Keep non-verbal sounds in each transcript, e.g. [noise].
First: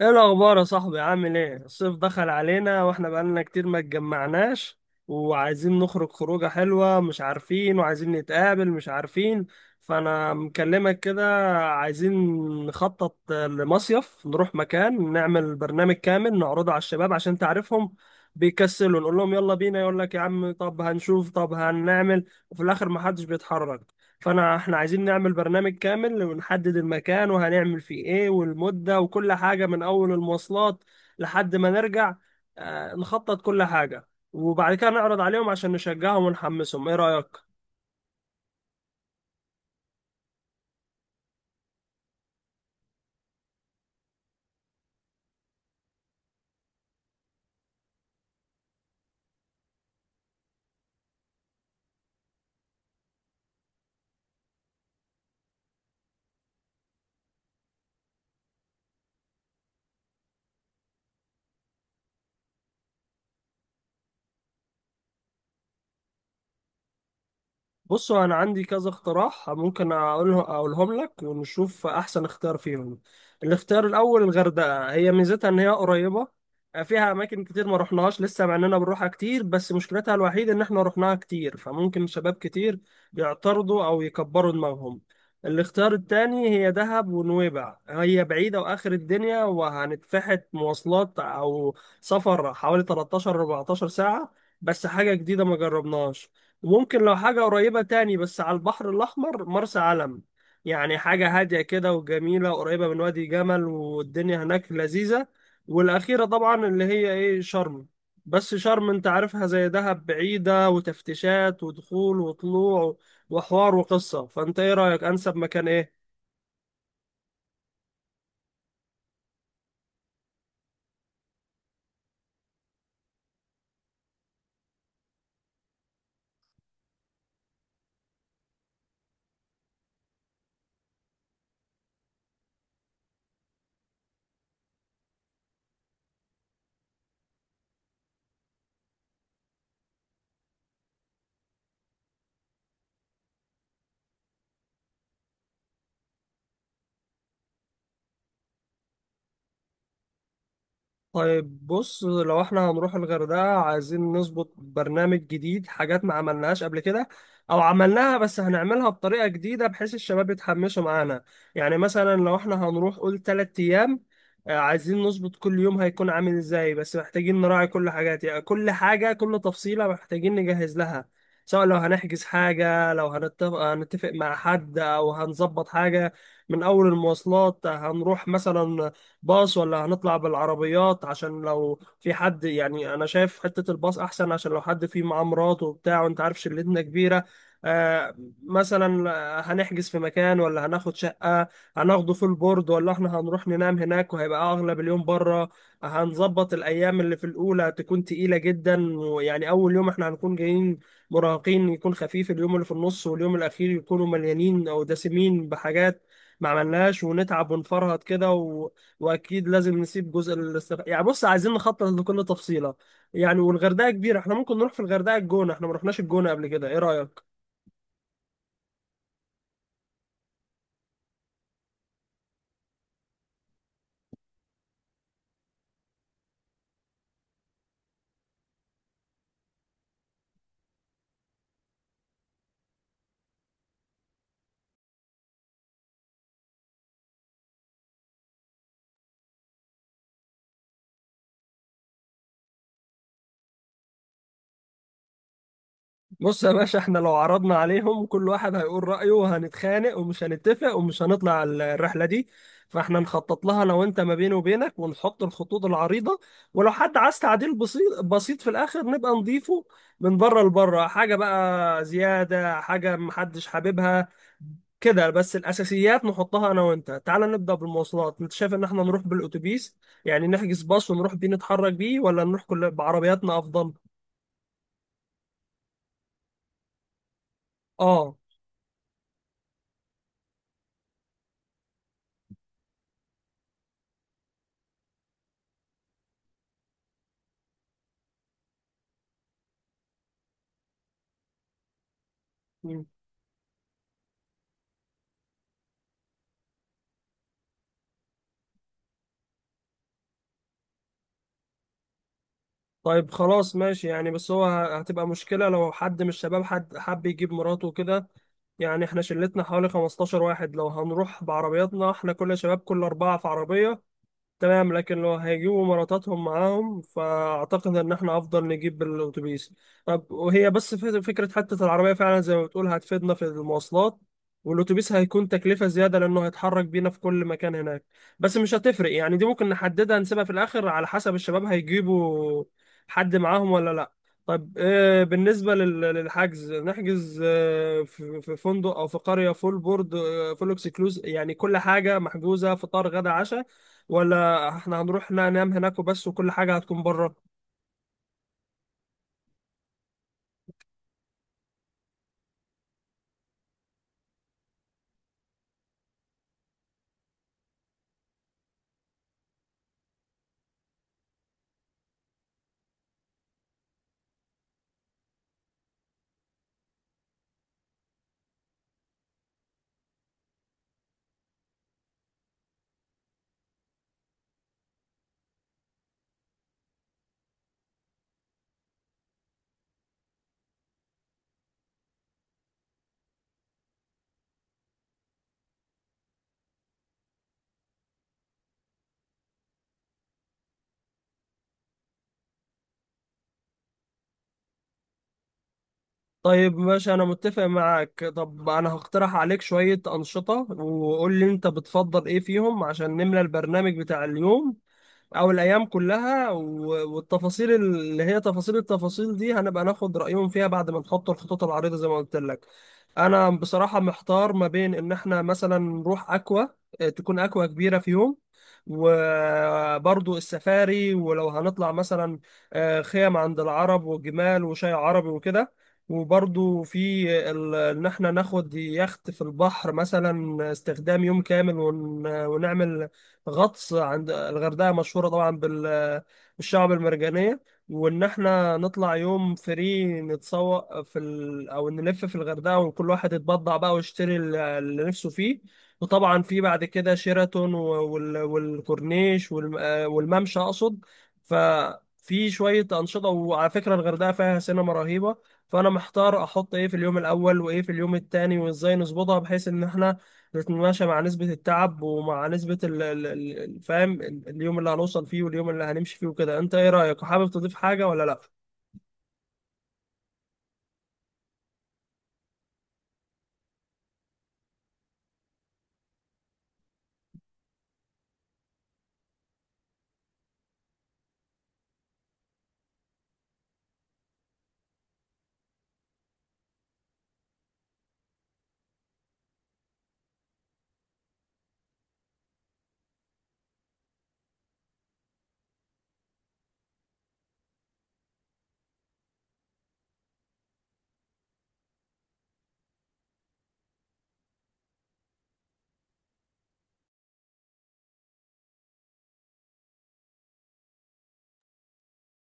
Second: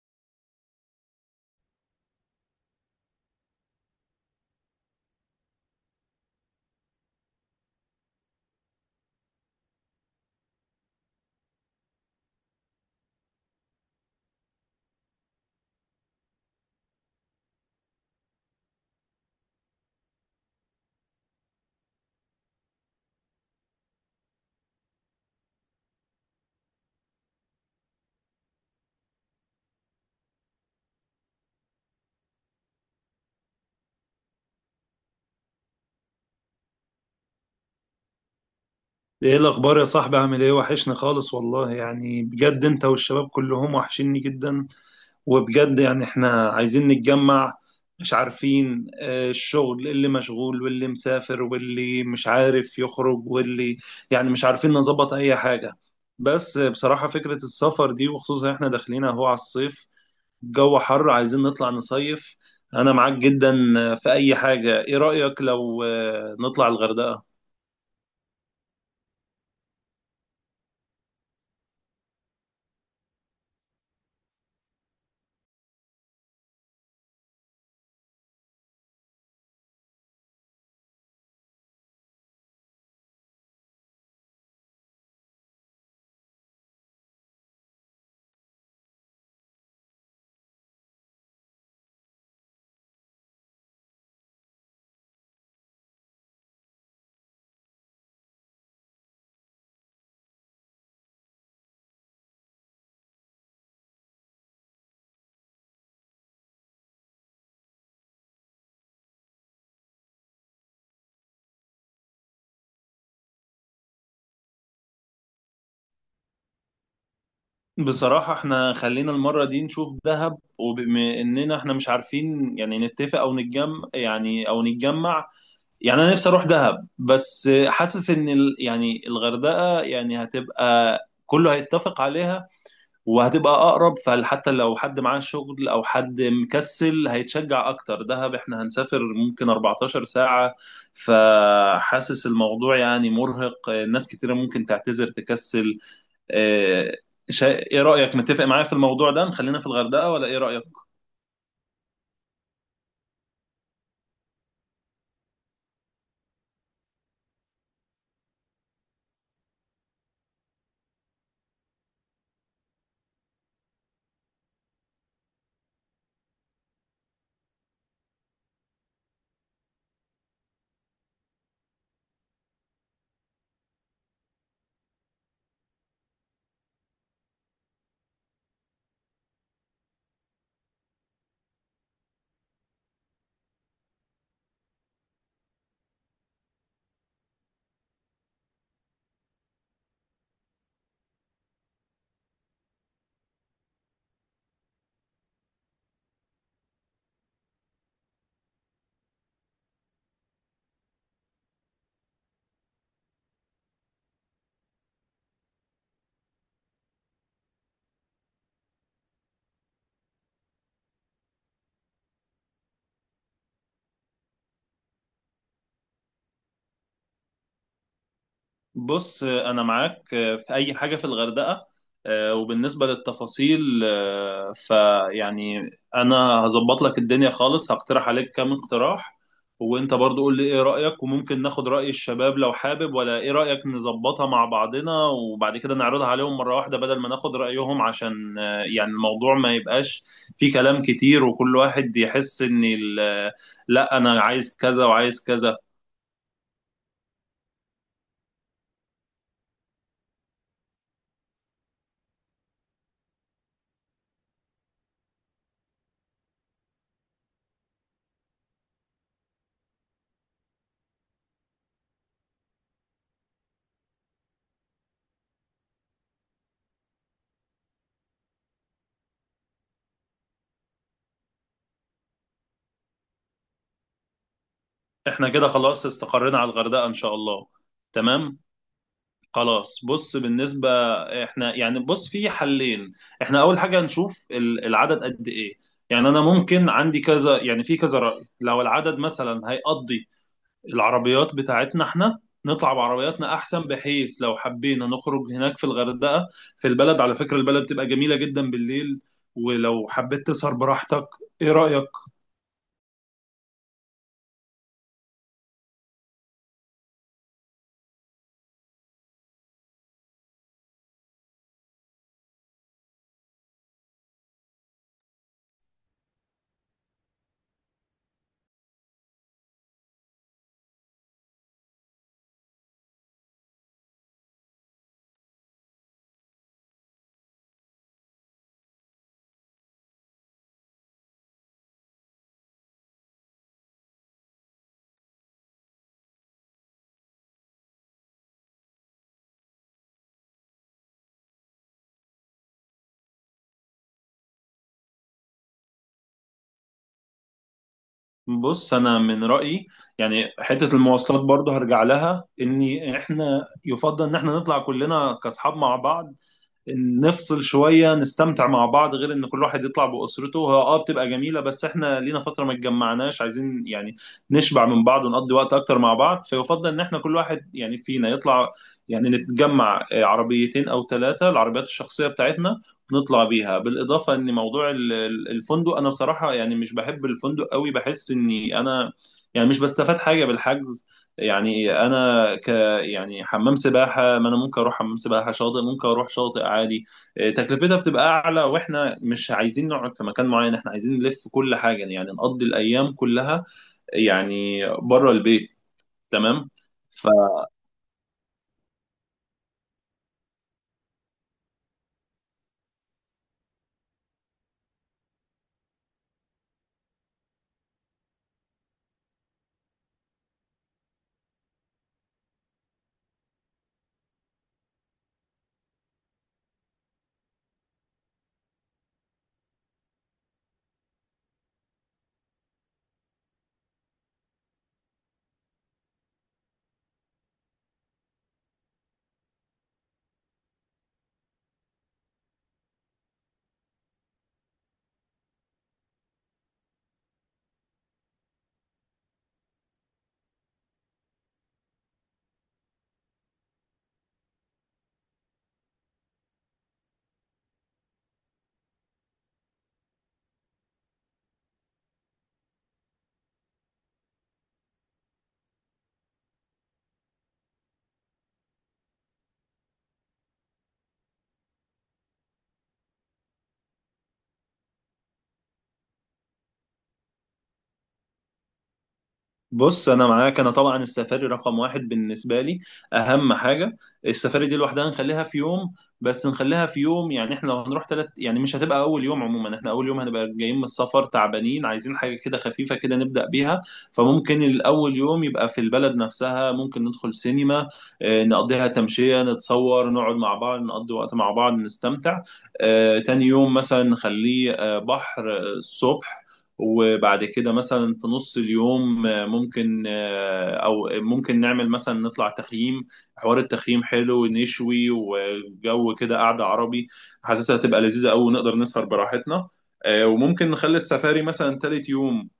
ايه الاخبار يا صاحبي؟ عامل ايه؟ الصيف دخل علينا واحنا بقالنا كتير ما اتجمعناش، وعايزين نخرج خروجه حلوه مش عارفين، وعايزين نتقابل مش عارفين. فانا مكلمك كده. عايزين نخطط لمصيف، نروح مكان، نعمل برنامج كامل نعرضه على الشباب عشان تعرفهم بيكسلوا، نقول لهم يلا بينا يقول لك يا عم طب هنشوف طب هنعمل وفي الاخر ما حدش بيتحرك. فانا احنا عايزين نعمل برنامج كامل ونحدد المكان وهنعمل فيه ايه والمدة وكل حاجة، من اول المواصلات لحد ما نرجع. نخطط كل حاجة وبعد كده نعرض عليهم عشان نشجعهم ونحمسهم. ايه رأيك؟ ايه الاخبار يا صاحبي؟ عامل ايه؟ وحشني خالص والله، يعني بجد انت والشباب كلهم وحشني جدا. وبجد يعني احنا عايزين نتجمع. مش عارفين، الشغل اللي مشغول واللي مسافر واللي مش عارف يخرج واللي يعني مش عارفين نظبط اي حاجة. بس بصراحة فكرة السفر دي، وخصوصا احنا داخلين اهو على الصيف. الجو حر، عايزين نطلع نصيف. انا معاك جدا في اي حاجة. ايه رأيك لو نطلع الغردقة؟ بصوا، انا عندي كذا اقتراح ممكن اقولهم لك ونشوف احسن اختيار فيهم. الاختيار الاول الغردقه، هي ميزتها ان هي قريبه، فيها اماكن كتير ما رحناهاش لسه مع اننا بنروحها كتير، بس مشكلتها الوحيده ان احنا رحناها كتير فممكن شباب كتير يعترضوا او يكبروا دماغهم. الاختيار التاني هي دهب ونويبع، هي بعيدة وآخر الدنيا وهنتفحت مواصلات أو سفر حوالي 13 14 ساعة، بس حاجة جديدة ما جربناهاش. ممكن لو حاجة قريبة تاني بس على البحر الأحمر، مرسى علم، يعني حاجة هادية كده وجميلة، قريبة من وادي جمل والدنيا هناك لذيذة. والأخيرة طبعا اللي هي إيه، شرم. بس شرم أنت عارفها زي دهب، بعيدة وتفتيشات ودخول وطلوع وحوار وقصة. فأنت إيه رأيك؟ أنسب مكان إيه؟ بصراحة احنا خلينا المرة دي نشوف دهب، وبما اننا احنا مش عارفين يعني نتفق او نتجمع. يعني انا نفسي اروح دهب، بس حاسس ان يعني الغردقة يعني هتبقى كله هيتفق عليها. وهتبقى اقرب، فحتى لو حد معاه شغل او حد مكسل هيتشجع اكتر. دهب احنا هنسافر ممكن 14 ساعة. فحاسس الموضوع يعني مرهق، ناس كتيرة ممكن تعتذر تكسل. آه، ايه رأيك، متفق معايا في الموضوع ده نخلينا في الغردقة ولا ايه رأيك؟ طيب بص، لو احنا هنروح الغردقة عايزين نظبط برنامج جديد، حاجات ما عملناهاش قبل كده او عملناها بس هنعملها بطريقة جديدة بحيث الشباب يتحمسوا معانا. يعني مثلا لو احنا هنروح قول تلات ايام، عايزين نظبط كل يوم هيكون عامل ازاي، بس محتاجين نراعي كل حاجات، يعني كل حاجة كل تفصيلة محتاجين نجهز لها. سواء لو هنحجز حاجة، لو هنتفق مع حد او هنظبط حاجة، من اول المواصلات هنروح مثلا باص ولا هنطلع بالعربيات؟ عشان لو في حد، يعني انا شايف حتة الباص احسن عشان لو حد فيه معاه مراته وبتاع، وانت عارف شلتنا كبيرة. آه مثلا، هنحجز في مكان ولا هناخد شقة؟ هناخده في البورد ولا احنا هنروح ننام هناك وهيبقى اغلب اليوم بره؟ هنظبط الايام، اللي في الاولى هتكون تقيلة جدا، ويعني اول يوم احنا هنكون جايين مراهقين يكون خفيف، اليوم اللي في النص واليوم الاخير يكونوا مليانين او دسمين بحاجات ما عملناش ونتعب ونفرهد كده. واكيد لازم نسيب جزء يعني بص عايزين نخطط لكل تفصيله. يعني والغردقه كبيره، احنا ممكن نروح في الغردقه الجونه، احنا ما رحناش الجونه قبل كده. ايه رايك؟ بص انا معاك في اي حاجه في الغردقه. وبالنسبه للتفاصيل، فيعني انا هظبط لك الدنيا خالص، هقترح عليك كام اقتراح. وانت برضو قول لي ايه رايك، وممكن ناخد راي الشباب لو حابب، ولا ايه رايك نظبطها مع بعضنا وبعد كده نعرضها عليهم مره واحده بدل ما ناخد رايهم، عشان يعني الموضوع ما يبقاش فيه كلام كتير وكل واحد يحس ان لا انا عايز كذا وعايز كذا. بص يا باشا، احنا لو عرضنا عليهم كل واحد هيقول رايه وهنتخانق ومش هنتفق ومش هنطلع الرحله دي. فاحنا نخطط لها انا وانت ما بيني وبينك، ونحط الخطوط العريضه، ولو حد عايز تعديل بسيط بسيط في الاخر نبقى نضيفه، من بره لبره، حاجه بقى زياده، حاجه محدش حاببها كده، بس الاساسيات نحطها انا وانت. تعال نبدا بالمواصلات، انت شايف ان احنا نروح بالاتوبيس، يعني نحجز باص ونروح بيه نتحرك بيه، ولا نروح كل بعربياتنا افضل؟ احنا كده خلاص استقرينا على الغردقة ان شاء الله. اه. تمام. خلاص. بص بالنسبة، احنا يعني بص، في حلين. احنا اول حاجة نشوف العدد قد ايه. يعني انا ممكن عندي كذا، يعني في كذا رأي. لو العدد مثلا هيقضي العربيات بتاعتنا احنا، نطلع مم. بعربياتنا احسن، بحيث لو حبينا نخرج هناك في الغردقة في البلد. على فكرة البلد بتبقى جميلة جدا بالليل، ولو حبيت تسهر براحتك. ايه رأيك؟ طيب خلاص ماشي، يعني بس هو هتبقى مشكله لو حد من الشباب حد حب يجيب مراته وكده. يعني احنا شلتنا حوالي 15 واحد، لو هنروح بعربياتنا احنا كل شباب كل اربعه في عربيه تمام، لكن لو هيجيبوا مراتاتهم معاهم فأعتقد إن إحنا أفضل نجيب الأتوبيس. طب وهي بس فكرة حتة العربية فعلا زي ما بتقول هتفيدنا في المواصلات، والأتوبيس هيكون تكلفة زيادة لأنه هيتحرك بينا في كل مكان هناك. بس مش هتفرق، يعني دي ممكن نحددها نسيبها في الآخر على حسب الشباب هيجيبوا حد معاهم ولا لأ. طب، بالنسبة للحجز نحجز، في فندق أو في قرية فول بورد، فول اكسكلوز، يعني كل حاجة محجوزة فطار غدا عشاء، ولا احنا هنروح لا ننام هناك وبس وكل حاجة هتكون بره؟ بص انا من رايي، يعني حته المواصلات برضه هرجع لها، ان احنا يفضل ان احنا نطلع كلنا كاصحاب مع بعض. نفصل شويه نستمتع مع بعض، غير ان كل واحد يطلع باسرته هو، بتبقى جميله، بس احنا لينا فتره ما اتجمعناش، عايزين يعني نشبع من بعض، ونقضي وقت اكتر مع بعض. فيفضل ان احنا كل واحد يعني فينا يطلع، يعني نتجمع عربيتين او ثلاثه، العربيات الشخصيه بتاعتنا نطلع بيها. بالاضافه ان موضوع الفندق، انا بصراحه يعني مش بحب الفندق قوي، بحس اني انا يعني مش بستفاد حاجه بالحجز. يعني انا ك يعني حمام سباحة؟ ما أنا ممكن أروح حمام سباحة. شاطئ؟ ممكن أروح شاطئ عادي. تكلفتها بتبقى أعلى، وإحنا مش عايزين نقعد في مكان معين. إحنا عايزين نلف كل حاجة، يعني نقضي الأيام كلها يعني بره البيت. تمام. طيب ماشي، انا متفق معاك. طب انا هقترح عليك شوية انشطة وقول لي انت بتفضل ايه فيهم عشان نملى البرنامج بتاع اليوم او الايام كلها، والتفاصيل اللي هي تفاصيل، التفاصيل دي هنبقى ناخد رايهم فيها بعد ما نحط الخطوط العريضه زي ما قلت لك. انا بصراحه محتار ما بين ان احنا مثلا نروح اكوا، تكون اكوا كبيره في يوم، وبرضو السفاري، ولو هنطلع مثلا خيم عند العرب وجمال وشاي عربي وكده، وبرضو في ان احنا ناخد يخت في البحر مثلا استخدام يوم كامل ونعمل غطس، عند الغردقة مشهورة طبعا بالشعب المرجانية. وإن إحنا نطلع يوم فري نتسوق في أو نلف في الغردقة وكل واحد يتبضع بقى ويشتري اللي نفسه فيه، وطبعا في بعد كده شيراتون والكورنيش والممشى أقصد. ففي شوية أنشطة، وعلى فكرة الغردقة فيها سينما رهيبة. فأنا محتار أحط إيه في اليوم الأول وإيه في اليوم التاني وإزاي نظبطها بحيث إن إحنا بتتماشى مع نسبة التعب ومع نسبة فاهم اليوم اللي هنوصل فيه واليوم اللي هنمشي فيه وكده. انت ايه رأيك حابب تضيف حاجة ولا لا؟ بص انا معاك. انا طبعا السفاري رقم واحد بالنسبه لي، اهم حاجه. السفاري دي لوحدها نخليها في يوم. بس نخليها في يوم، يعني احنا لو هنروح تلت، يعني مش هتبقى اول يوم. عموما احنا اول يوم هنبقى جايين من السفر تعبانين، عايزين حاجه كده خفيفه كده نبدا بيها. فممكن الاول يوم يبقى في البلد نفسها، ممكن ندخل سينما، نقضيها تمشيه، نتصور، نقعد مع بعض نقضي وقت مع بعض نستمتع. تاني يوم مثلا نخليه بحر الصبح، وبعد كده مثلا في نص اليوم ممكن او ممكن نعمل مثلا نطلع تخييم. حوار التخييم حلو، ونشوي، وجو كده قعدة عربي. حاسسها هتبقى لذيذة قوي، ونقدر نسهر براحتنا. وممكن نخلي السفاري مثلا تالت يوم،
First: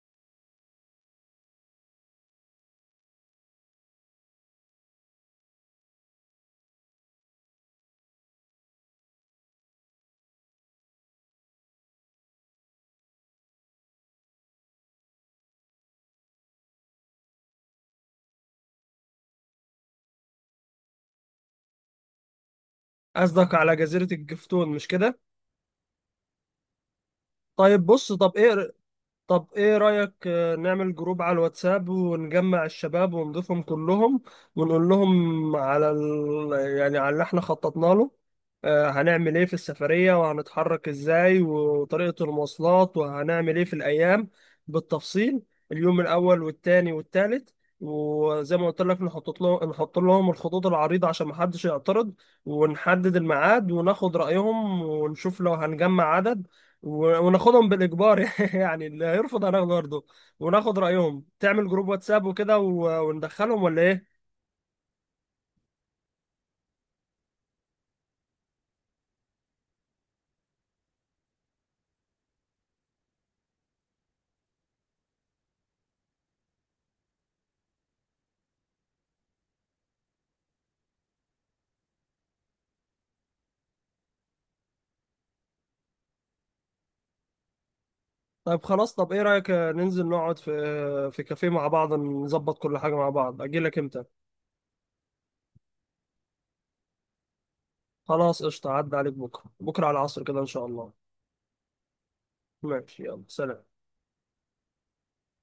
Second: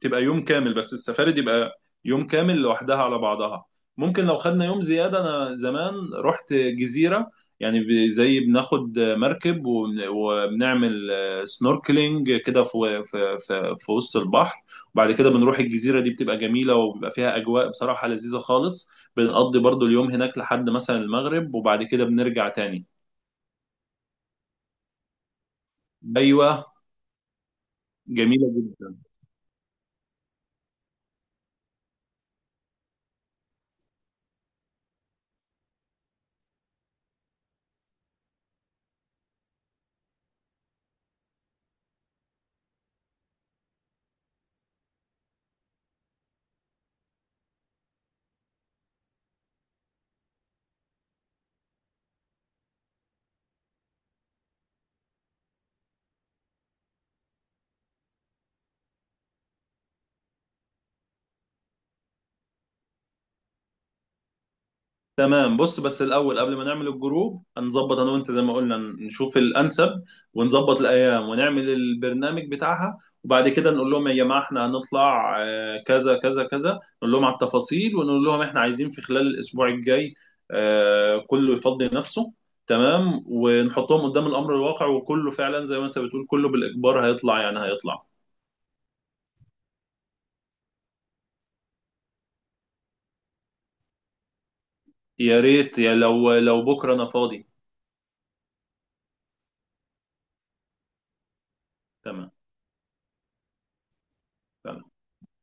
تبقى يوم كامل. بس السفاري دي يبقى يوم كامل لوحدها على بعضها. ممكن لو خدنا يوم زيادة، أنا زمان رحت جزيرة، يعني زي بناخد مركب وبنعمل سنوركلينج كده في وسط البحر. وبعد كده بنروح الجزيرة، دي بتبقى جميلة وبيبقى فيها أجواء بصراحة لذيذة خالص. بنقضي برضو اليوم هناك لحد مثلا المغرب، وبعد كده بنرجع تاني. قصدك على جزيرة الجفتون، مش كده؟ أيوة. طيب بص، جميلة جدا. طب ايه رأيك نعمل جروب على الواتساب ونجمع الشباب ونضيفهم كلهم، ونقول لهم على يعني على اللي احنا خططنا له، هنعمل ايه في السفرية وهنتحرك ازاي وطريقة المواصلات وهنعمل ايه في الايام بالتفصيل، اليوم الاول والتاني والتالت، وزي ما قلت لك نحط لهم الخطوط العريضة عشان محدش يعترض، ونحدد الميعاد وناخد رأيهم ونشوف لو هنجمع عدد، وناخدهم بالاجبار [laughs] يعني اللي هيرفض هناخده برضه وناخد رايهم. تعمل جروب واتساب وكده وندخلهم ولا ايه؟ تمام. بص بس الاول قبل ما نعمل الجروب هنظبط انا وانت زي ما قلنا، نشوف الانسب، ونظبط الايام، ونعمل البرنامج بتاعها. وبعد كده نقول لهم يا جماعه احنا هنطلع كذا كذا كذا، نقول لهم على التفاصيل، ونقول لهم احنا عايزين في خلال الاسبوع الجاي كله يفضي نفسه. تمام. ونحطهم قدام الامر الواقع، وكله فعلا زي ما انت بتقول كله بالاجبار هيطلع، يعني هيطلع. طيب خلاص، طب ايه رايك ننزل نقعد في كافيه مع بعض نظبط كل حاجه مع بعض؟ اجي لك امتى؟ يا ريت. يا لو لو بكره انا فاضي. خلاص قشطه، عدى عليك بكره، بكره على العصر كده ان شاء الله. تمام، ماشي، يلا، سلام. تمام.